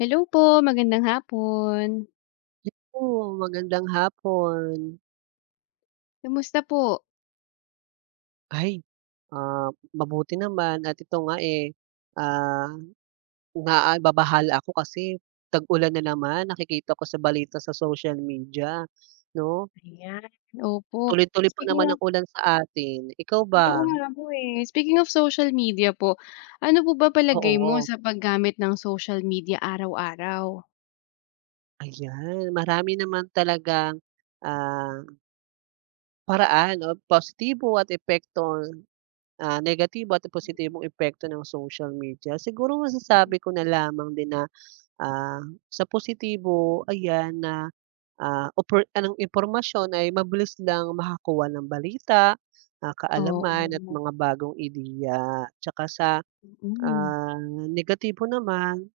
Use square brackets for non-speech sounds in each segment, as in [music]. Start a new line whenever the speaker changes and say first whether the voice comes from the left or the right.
left: Hello po, magandang hapon.
right: Oo, magandang hapon.
left: Kamusta po?
right: Ay, ah, mabuti naman at ito nga, eh, ah, nababahala ako kasi tag-ulan na naman nakikita ko sa balita sa social media 'no.
left: Ayan. Opo.
right: Tuloy-tuloy pa naman
left: Speaking of
right: ang ulan sa atin, ikaw ba?
left: Totoo nga po, eh. Speaking of social media po, ano po ba palagay mo
right: Oo,
left: sa paggamit ng social media araw-araw?
right: ayan marami naman talagang, ah, paraan o positibo at epekto, negatibo at positibong epekto ng social media. Siguro masasabi ko na lamang din na. Sa positibo ayan na, opor ang impormasyon ay mabilis lang makakuha ng balita, kaalaman at
left: Oo.
right: mga bagong ideya. Tsaka sa,
left: Mm.
right: ah, negatibo naman.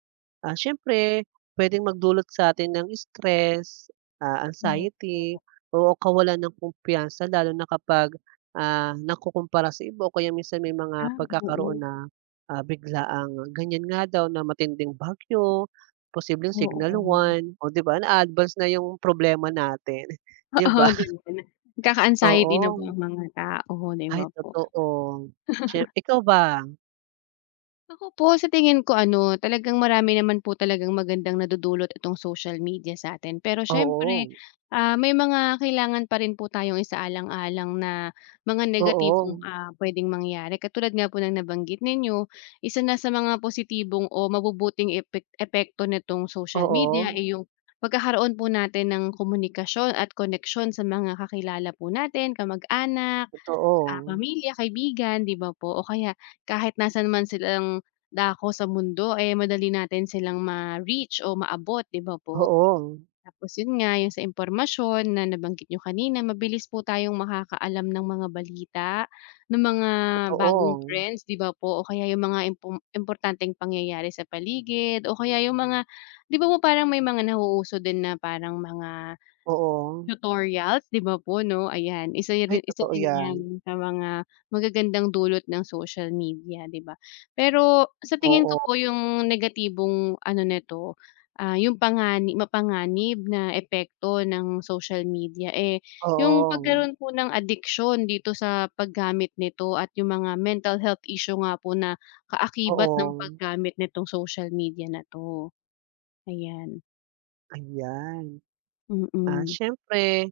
right: Siyempre puwedeng magdulot sa atin ng stress, anxiety
left: Opo.
right: o kawalan ng kumpiyansa lalo na kapag, nakukumpara sa iba o kaya minsan may mga
left: Ah,
right: pagkakaroon
left: oo.
right: na, biglaang ganyan nga daw na matinding bagyo, posibleng
left: Oo.
right: signal one, o 'di ba na advance na yung problema natin, [laughs]
left: [laughs]
right: 'di
left: Oo,
right: ba?
left: 'di ba na nagkaka-anxiety na po
right: Oo,
left: ang mga tao, 'di
right: ay
left: ba po?
right: totoo. Siye ikaw ba?
left: Ako po sa tingin ko ano, talagang marami naman po talagang magandang nadudulot itong social media sa atin. Pero
right: Oo,
left: siyempre, may mga kailangan pa rin po tayong isaalang-alang na mga
right: oo,
left: negatibong, puwedeng mangyari. Katulad nga po ng nabanggit ninyo, isa na sa mga positibong o mabubuting epekto nitong social
right: oo,
left: media, ay yung pagkakaroon po natin ng komunikasyon at koneksyon sa mga kakilala po natin, kamag-anak,
right: totoo,
left: pamilya, kaibigan, 'di ba po? O kaya kahit nasaan man silang dako sa mundo, eh, madali natin silang ma-reach o maabot, 'di ba po?
right: oo.
left: Tapos yun nga, yung sa impormasyon na nabanggit niyo kanina, mabilis po tayong makakaalam ng mga balita, ng mga bagong
right: Totoo,
left: trends, 'di ba po? O kaya yung mga importanteng pangyayari sa paligid o kaya yung mga 'di ba po parang may mga nauuso din na parang mga
right: oo.
left: tutorials, 'di ba po 'no? Ayan,
right: Ay
left: isa
right: totoo
left: rin
right: 'yan,
left: yan sa mga magagandang dulot ng social media, 'di ba? Pero sa tingin ko
right: oo,
left: po yung negatibong ano nito, yung mapanganib na epekto ng social media, eh, yung
right: oo,
left: pagkaroon po ng addiction dito sa paggamit nito at yung mga mental health issue nga po na kaakibat ng
right: oo,
left: paggamit nitong social media na 'to, ayan.
right: ayan. Ah,
left: Mm,
right: siyempre,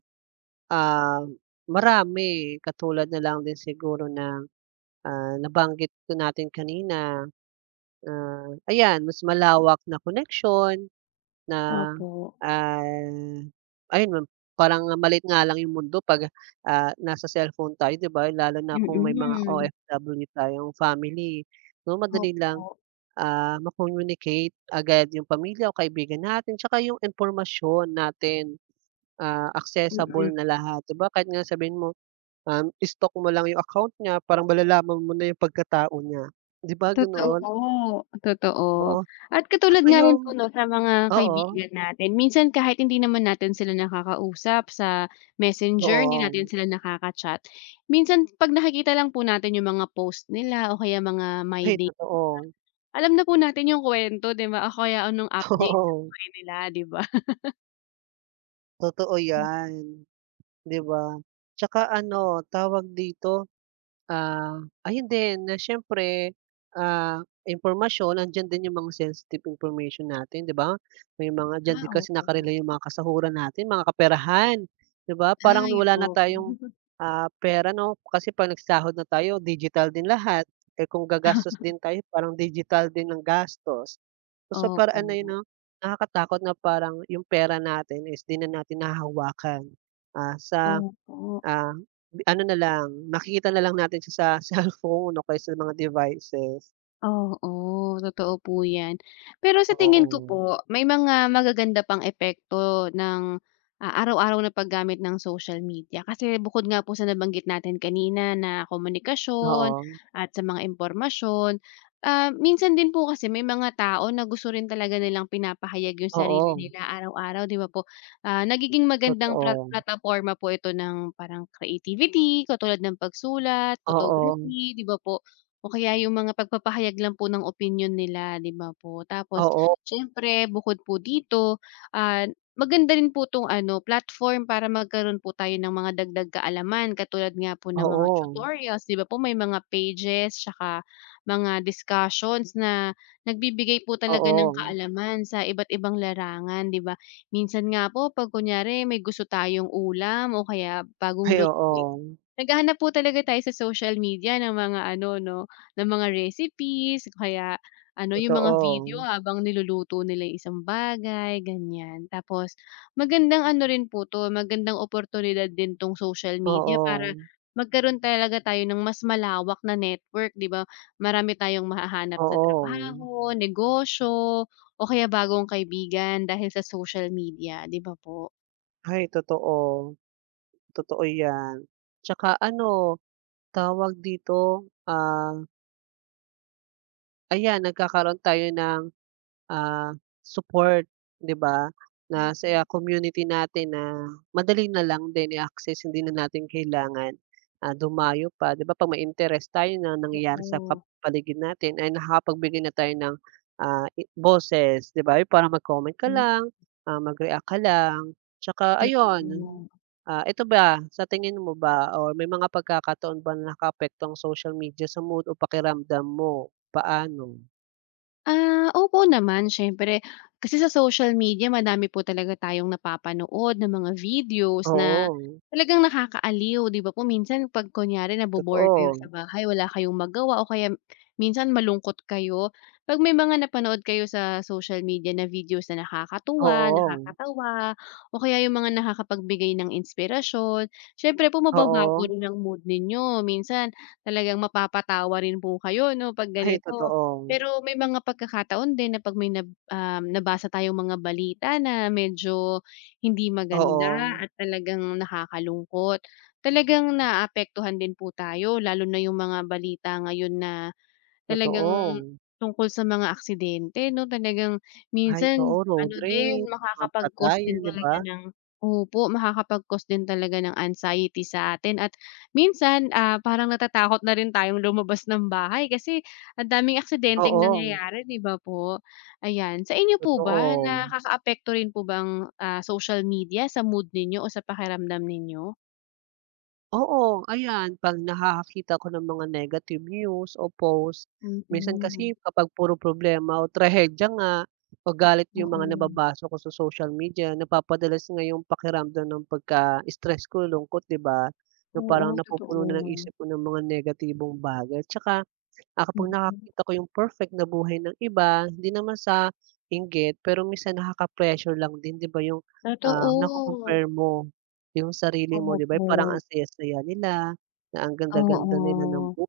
right: ah, marami katulad na lang din siguro na nabanggit na natin kanina, ayan mas malawak na connection na,
left: opo.
right: ah, ayun ma parang malit nga lang yung mundo 'pag, nasa cellphone tayo 'di ba, lalo na kung may mga
left: Mm.
right: OFW tayong family, 'no, madali
left: Opo,
right: lang ma-communicate agad yung pamilya o kaibigan natin tsaka yung impormasyon natin, accessible
left: mm.
right: na lahat, 'di ba? Kahit nga sabihin mo, i mo lang yung account niya parang malalaman mo na yung pagkatao niya, 'di ba
left: Totoo
right: ganoon?
left: po,
right: Oo,
left: totoo. At katulad
right: tsaka
left: nga rin
right: yung
left: po 'no, sa mga
right: oo,
left: kaibigan natin minsan kahit hindi naman natin sila nakakausap sa Messenger, hindi
right: oo.
left: natin sila nakaka-chat, minsan 'pag nakikita lang po natin yung mga post nila o kaya mga my
right: Ay
left: day,
right: totoo,
left: alam na po natin yung kuwento 'di ba, o kaya anong
right: [laughs]
left: update sa
right: oo,
left: kanila 'di ba?
right: totoo 'yan, 'di ba? Tsaka ano, tawag dito. Ayun din na siyempre, ah, impormasyon andiyan din yung mga sensitive information natin, 'di ba? May mga diyan din
left: Ah,
right: kasi
left: opo.
right: naka yung mga kasahuran natin, mga kaperahan, 'di ba? Parang
left: Ay,
right: wala na
left: opo.
right: tayong,
left: [laughs]
right: pera 'no, kasi 'pag nagsahod na tayo digital din lahat. Eh, kung gagastos din tayo parang digital din ang gastos. So, sa
left: Opo,
right: paraan na yun 'no, nakakatakot na parang yung pera natin is 'di na natin nahahawakan. Ah, sa
left: opo.
right: Ah, ano na lang, makikita na lang natin siya sa [laughs] cellphone o kaya sa mga devices.
left: Oo, totoo po 'yan. Pero sa tingin ko
right: Oo.
left: po, may mga magaganda pang epekto ng, araw-araw na paggamit ng social media. Kasi bukod nga po sa nabanggit natin kanina na komunikasyon
right: Oo,
left: at sa mga impormasyon, minsan din po kasi may mga tao na gusto rin talaga nilang pinapahayag yung sarili
right: oo,
left: nila araw-araw, 'di ba po? Nagiging magandang
right: totoo.
left: plataporma po ito ng parang creativity, katulad ng pagsulat,
right: Oo,
left: photography, 'di ba po? O kaya yung mga pagpapahayag lang po ng opinyon nila, 'di ba po? Tapos
right: oo,
left: siyempre bukod po dito, ah, maganda rin po 'tong ano, platform para magkaroon po tayo ng mga dagdag kaalaman katulad nga po ng mga
right: oo,
left: tutorials, 'di ba po? May mga pages tsaka mga discussions na nagbibigay po talaga ng
right: oo.
left: kaalaman sa iba't ibang larangan, 'di ba? Minsan nga po 'pag kunyari may gusto tayong ulam o kaya bagong
right: Ay,
left: lutuin.
right: oo,
left: Naghahanap po talaga tayo sa social media ng mga ano 'no, ng mga recipes kaya ano, yung mga video
right: totoo.
left: habang niluluto nila yung isang bagay, ganyan. Tapos magandang ano rin po 'to, magandang oportunidad din 'tong social media para
right: Oo,
left: magkaroon talaga tayo ng mas malawak na network, 'di ba? Marami tayong mahahanap na
right: oo.
left: trabaho, negosyo o kaya bagong kaibigan dahil sa social media, 'di ba po?
right: Ay, totoo, totoo 'yan. Tsaka ano, tawag dito, ah, ayan nagkakaroon tayo ng ah, support, 'di ba, na sa
left: Mm,
right: community natin na madali na lang din i-access, hindi na natin kailangan, dumayo pa. 'Di ba 'pag may interest tayo na nangyayari sa
left: oo.
right: kap paligid natin ay nakakapagbigay na tayo ng, i boses, 'di ba, yung parang mag-comment ka
left: Hmm,
right: lang, mag-react ka lang, tsaka ayun.
left: totoo.
right: Ito ba, sa tingin mo ba or may mga pagkakataon ba na nakaapekto ang social media sa mood o pakiramdam mo? Paano?
left: Ah, opo naman syempre. Kasi sa social media madami po talaga tayong napapanood ng mga videos na
right: Oo,
left: talagang nakakaaliw, 'di ba po? Minsan 'pag kunyari nabo-bore kayo
right: totoo.
left: sa bahay, wala kayong magawa o kaya minsan malungkot kayo, 'pag may mga napanood kayo sa social media na videos na nakakatuwa,
right: Oo,
left: nakakatawa, o kaya yung mga nakakapagbigay ng inspirasyon, syempre po mababago
right: oo.
left: rin ang mood ninyo. Minsan talagang mapapatawa rin po kayo 'no 'pag
right: Ay
left: ganito.
right: totoo.
left: Pero may mga pagkakataon din na 'pag may nabasa tayong mga balita na medyo hindi
right: Oo,
left: maganda at talagang nakakalungkot, talagang naapektuhan din po tayo lalo na yung mga balita ngayon na talagang
right: totoo.
left: tungkol sa mga aksidente 'no, talagang
right: Ay,
left: minsan
right: oo, road
left: ano
right: rage,
left: din
right: mga
left: makakapag-cause
right: patayan,
left: din
right: 'di ba?
left: talaga ng opo, makakapag-cause din talaga ng anxiety sa atin at minsan, parang natatakot na rin tayong lumabas ng bahay kasi ang daming aksidenteng
right: Oo,
left: nangyayari 'di ba po? Ayan, sa inyo po ba
right: totoo.
left: nakakaapekto rin po ba ang, social media sa mood ninyo o sa pakiramdam ninyo?
right: Oo, ayan 'pag nakakakita ako ng mga negative news o post, minsan
left: Mm,
right: kasi kapag puro problema o trahedya nga o galit yung mga
left: oo.
right: nababasa ko sa social media, napapadalas nga yung pakiramdam ng pagka-stress ko, lungkot, 'di ba? Na parang
left: Oo,
right: napupuno na ng
left: totoo.
right: isip ko ng mga negatibong bagay, 'tsaka. Kapag
left: Mm.
right: nakakita ko yung perfect na buhay ng iba, hindi naman sa inggit, pero minsan nakaka-pressure lang din 'di ba yung,
left: Totoo.
right: nako-compare mo yung sarili mo 'di ba yung parang
left: Opo.
right: ang saya-saya nila, na ang ganda-ganda nila ng bu
left: Oo.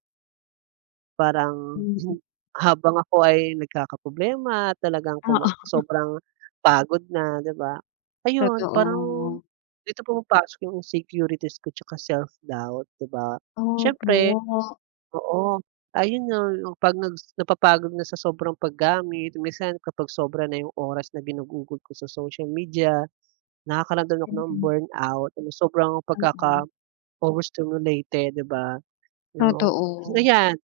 right: parang hin
left: Mm.
right: habang ako ay nagkakaproblema talagang kuma
left: Oo,
right: sobrang pagod na 'di ba? Ayun parang
left: totoo.
right: dito pumapasok yung insecurities ko tsaka self-doubt 'di ba?
left: Opo.
right: Siyempre. Oo, ayun nga 'no, 'pag nags napapagod na sa sobrang paggamit, minsan kapag sobra na yung oras na ginugugol ko sa social media, nakakaramdam ako ng
left: Mm.
right: burnout, ano sobrang
left: Oo.
right: pagkaka-overstimulated, 'di ba? No. [clears throat]
left: Totoo.
right: Ayan,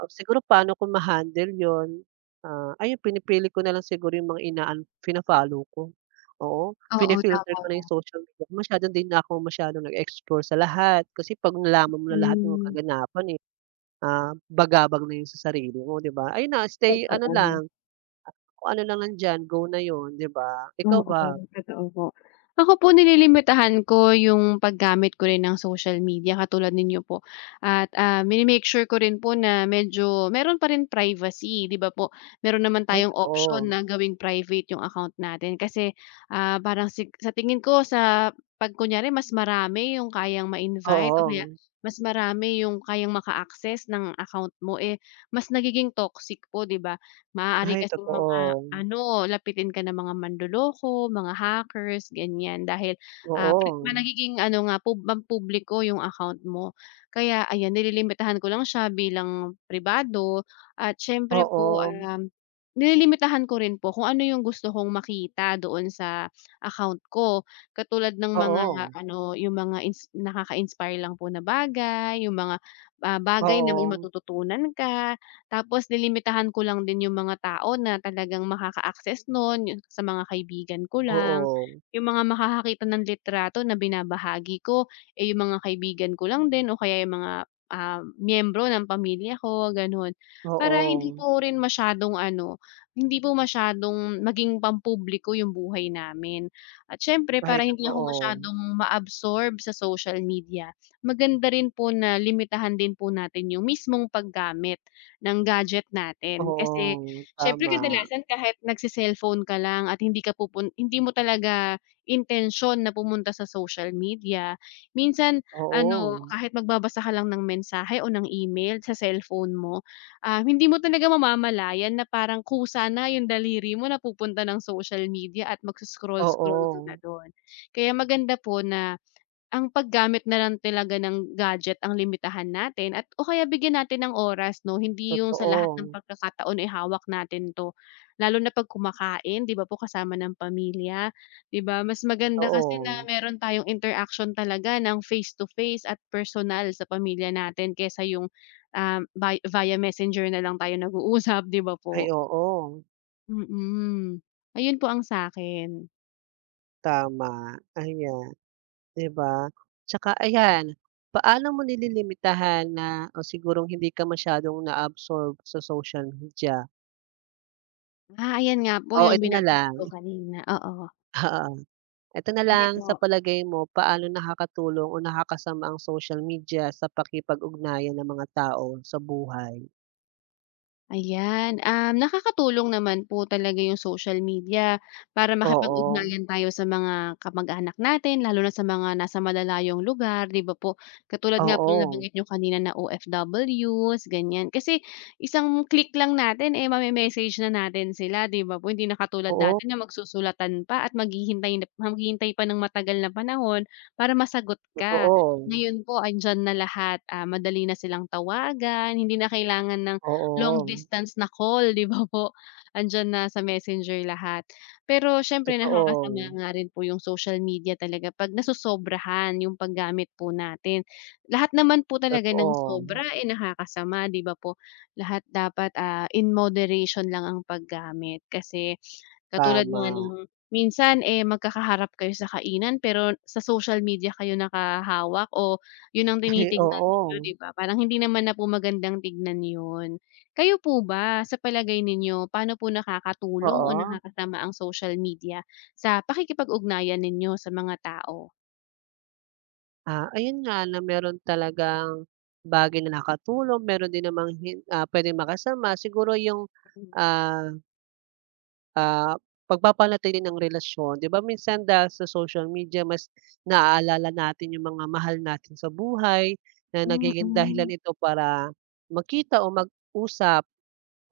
right: oh, siguro paano ko ma-handle yon. Ayun pinipili ko na lang siguro yung mga inaano fina-follow ko, oo.
left: Oo,
right: Fini-filter
left: tama
right: ko na yung
left: 'yan.
right: social media, masyado din na ako masyadong nag-explore sa lahat kasi 'pag nalaman mo na lahat ng
left: Hmm,
right: kaganapan, bagabag na 'yun sa sarili mo, 'di ba? Ayun na, stay ano
left: totoo.
right: lang, kung ano lang nandiyan, go na 'yun, 'di ba? Ikaw ba?
left: Oo, totoo po. Ako po nililimitahan ko yung paggamit ko rin ng social media katulad ninyo po at, minimake sure ko rin po na medyo meron pa rin privacy, 'di ba po? Meron naman
right: Ay
left: tayong option
right: totoo.
left: na gawing private yung account natin kasi, parang sa tingin ko sa 'pag kunyari mas marami yung kayang ma-invite o kaya
right: Oo.
left: mas marami yung kayang maka-access ng account mo, eh, mas nagiging toxic po, 'di ba? Maaari
right: Ay
left: kasi mga
right: totoo.
left: ano, lapitin ka ng mga manloloko, mga hackers, ganyan. Dahil, pri
right: Oo.
left: ma nagiging ano nga pampubliko yung account mo. Kaya ayan, nililimitahan ko lang siya bilang pribado at siyempre po,
right: Oo.
left: nililimitahan ko rin po kung ano yung gusto kong makita doon sa account ko. Katulad ng mga
right: Oo.
left: ano, yung mga nakaka-inspire lang po na bagay, yung mga, bagay na may
right: Oo.
left: matututunan ka. Tapos lilimitahan ko lang din yung mga tao na talagang makaka-access nun, yung sa mga kaibigan ko lang.
right: Oo.
left: Yung mga makakakita ng litrato na binabahagi ko, eh, yung mga kaibigan ko lang din o kaya yung mga, miyembro ng pamilya ko, gano'n. Para hindi
right: Oo.
left: po rin masyadong ano, hindi po masyadong maging pampubliko yung buhay namin. At siyempre
right: Ay
left: para hindi ako
right: totoo.
left: masyadong ma-absorb sa social media, maganda rin po na limitahan din po natin yung mismong paggamit ng gadget natin. Kasi
right: Oo,
left: siyempre
right: tama.
left: kadalasan kahit nagse-cellphone ka lang at hindi ka pupun hindi mo talaga intensyon na pumunta sa social media, minsan ano,
right: Oo.
left: kahit magbabasa ka lang ng mensahe o ng email sa cellphone mo, hindi mo talaga mamamalayan na parang kusa na yung daliri mo napupunta ng social media at magso-scroll-scroll ka na
right: Oo.
left: dun. Kaya maganda po na ang paggamit na lang talaga ng gadget ang limitahan natin at o kaya bigyan natin ng oras 'no, hindi yung sa lahat ng
right: Totoo.
left: pagkakataon ay hawak natin 'to. Lalo na 'pag kumakain, 'di ba po, kasama ng pamilya, 'di ba? Mas maganda kasi na
right: Totoo.
left: meron tayong interaction talaga ng face to face at personal sa pamilya natin kaysa yung, via messenger na lang tayo nag-uusap, 'di ba
right: Ay
left: po?
right: oo.
left: Mm. Ayun po ang sa'kin.
right: Tama, ayan. 'Di ba? Tsaka ayan, paano mo nililimitahan na o sigurong hindi ka masyadong na-absorb sa social media?
left: Ah, ayan nga po
right: O
left: yung
right: ito na
left: binabanggit ko
right: lang,
left: kanina, oo.
right: [laughs] oo, ito na
left: Sige
right: lang sa
left: po.
right: palagay mo paano nakakatulong o nakakasama ang social media sa pakikipag-ugnayan ng mga tao sa buhay?
left: Ayan, nakakatulong naman po talaga yung social media para
right: Oo,
left: makipag-ugnayan tayo sa mga kamag-anak natin lalo na sa mga nasa malalayong lugar, 'di ba po? Katulad nga po ng
right: oo,
left: nabanggit niyo kanina na OFWs, ganyan. Kasi isang click lang natin, eh, mame-message na natin sila, 'di ba po? Hindi na katulad
right: oo,
left: dati na magsusulatan pa at maghihintay pa ng matagal na panahon para masagot ka.
right: totoo,
left: Ngayon po andiyan na lahat, madali na silang tawagan, hindi na kailangan ng long
right: oo,
left: distance na call, 'di ba po? Andiyan na sa Messenger lahat. Pero siyempre nakakasama
right: totoo,
left: nga rin po yung social media talaga 'pag nasosobrahan yung paggamit po natin. Lahat naman po talaga ng
right: totoo,
left: sobra, eh, nakakasama, 'di ba po? Lahat dapat, in moderation lang ang paggamit kasi katulad
right: tama,
left: nga ng minsan, eh, magkakaharap kayo sa kainan pero sa social media kayo nakahawak o yun ang
right: [laughs]
left: tinitignan
right: oo,
left: ninyo, 'di ba? Parang hindi naman na po magandang tignan yun. Kayo po ba, sa palagay ninyo, paano po nakakatulong o
right: oo.
left: nakakasama ang social media sa pakikipag-ugnayan ninyo sa mga tao?
right: Ayun nga na meron talagang bagay na nakatulong, meron din namang hin puwedeng makasama. Siguro yung,
left: Hmm.
right: ah ah, pagpapanatili ng relasyon. 'Di ba minsan dahil sa social media mas naaalala natin yung mga mahal natin sa buhay na nagiging dahilan
left: Mm.
right: ito para magkita o mag-usap,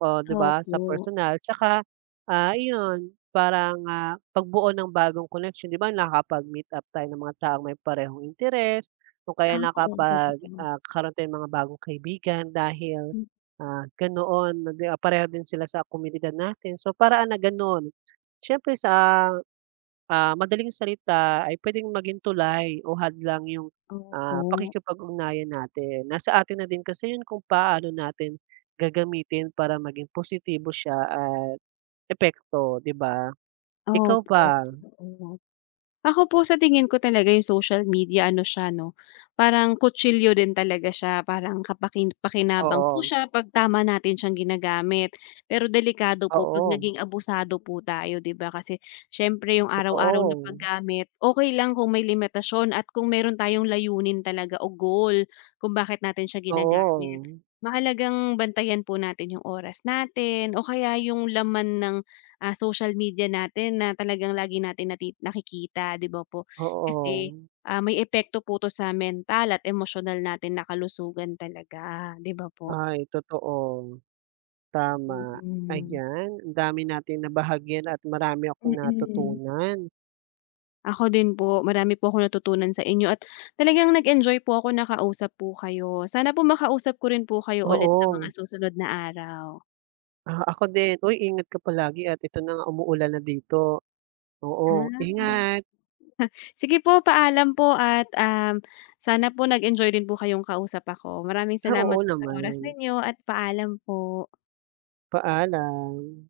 right: oh, 'di ba, sa
left: Opo.
right: personal. Tsaka, iyon parang, pagbuo ng bagong connection. 'Di ba nakakapag-meet up tayo ng mga taong may parehong interes o kaya
left: Ah, oo,
right: nakapag,
left: totoo.
right: kakaroon tayo ng mga bagong kaibigan dahil.
left: Hmm,
right: Ganoon, nag pareho din sila sa komunidad natin. So, paraan na gano'n. Siyempre sa, madaling salita ay puwedeng maging tulay o hadlang yung,
left: opo.
right: pakikipag-ugnayan natin. Nasa atin na din kasi 'yun kung paano natin gagamitin para maging positibo siya at epekto, 'di ba? Ikaw
left: Opo,
right: ba?
left: totoo. Ako po sa tingin ko talaga yung social media ano siya 'no, parang kutsilyo din talaga siya, parang pakinabang po
right: Oo,
left: siya 'pag tama natin siyang ginagamit. Pero delikado po 'pag
right: oo,
left: naging abusado po tayo 'di ba, kasi siyempre yung araw-araw na
right: totoo.
left: paggamit, okay lang kung may limitasyon at kung meron tayong layunin talaga o goal kung bakit natin siya ginagamit.
right: Oo,
left: Mahalagang bantayan po natin yung oras natin o kaya yung laman ng social media natin na talagang lagi natin nakikita, 'di ba po?
right: oo.
left: Kasi, may epekto po 'to sa mental at emotional natin na kalusugan talaga, 'di ba po?
right: Ay, totoo. Tama.
left: Mm.
right: Ayan, ang dami nating nabahagyan at marami akong
left: Mm.
right: natutunan.
left: Ako din po, marami po akong natutunan sa inyo at talagang nag-enjoy po ako nakausap po kayo. Sana po makausap ko rin po kayo ulit sa mga
right: Oo,
left: susunod na araw.
right: ako din. Uy, ingat ka palagi at ito na nga umuulan na dito. Oo,
left: Ah, oo.
right: ingat.
left: Sige po, paalam po at, sana po nag-enjoy din po kayong kausap ako. Maraming
right: Oo
left: salamat po sa
right: naman.
left: oras ninyo at paalam po.
right: Paalam.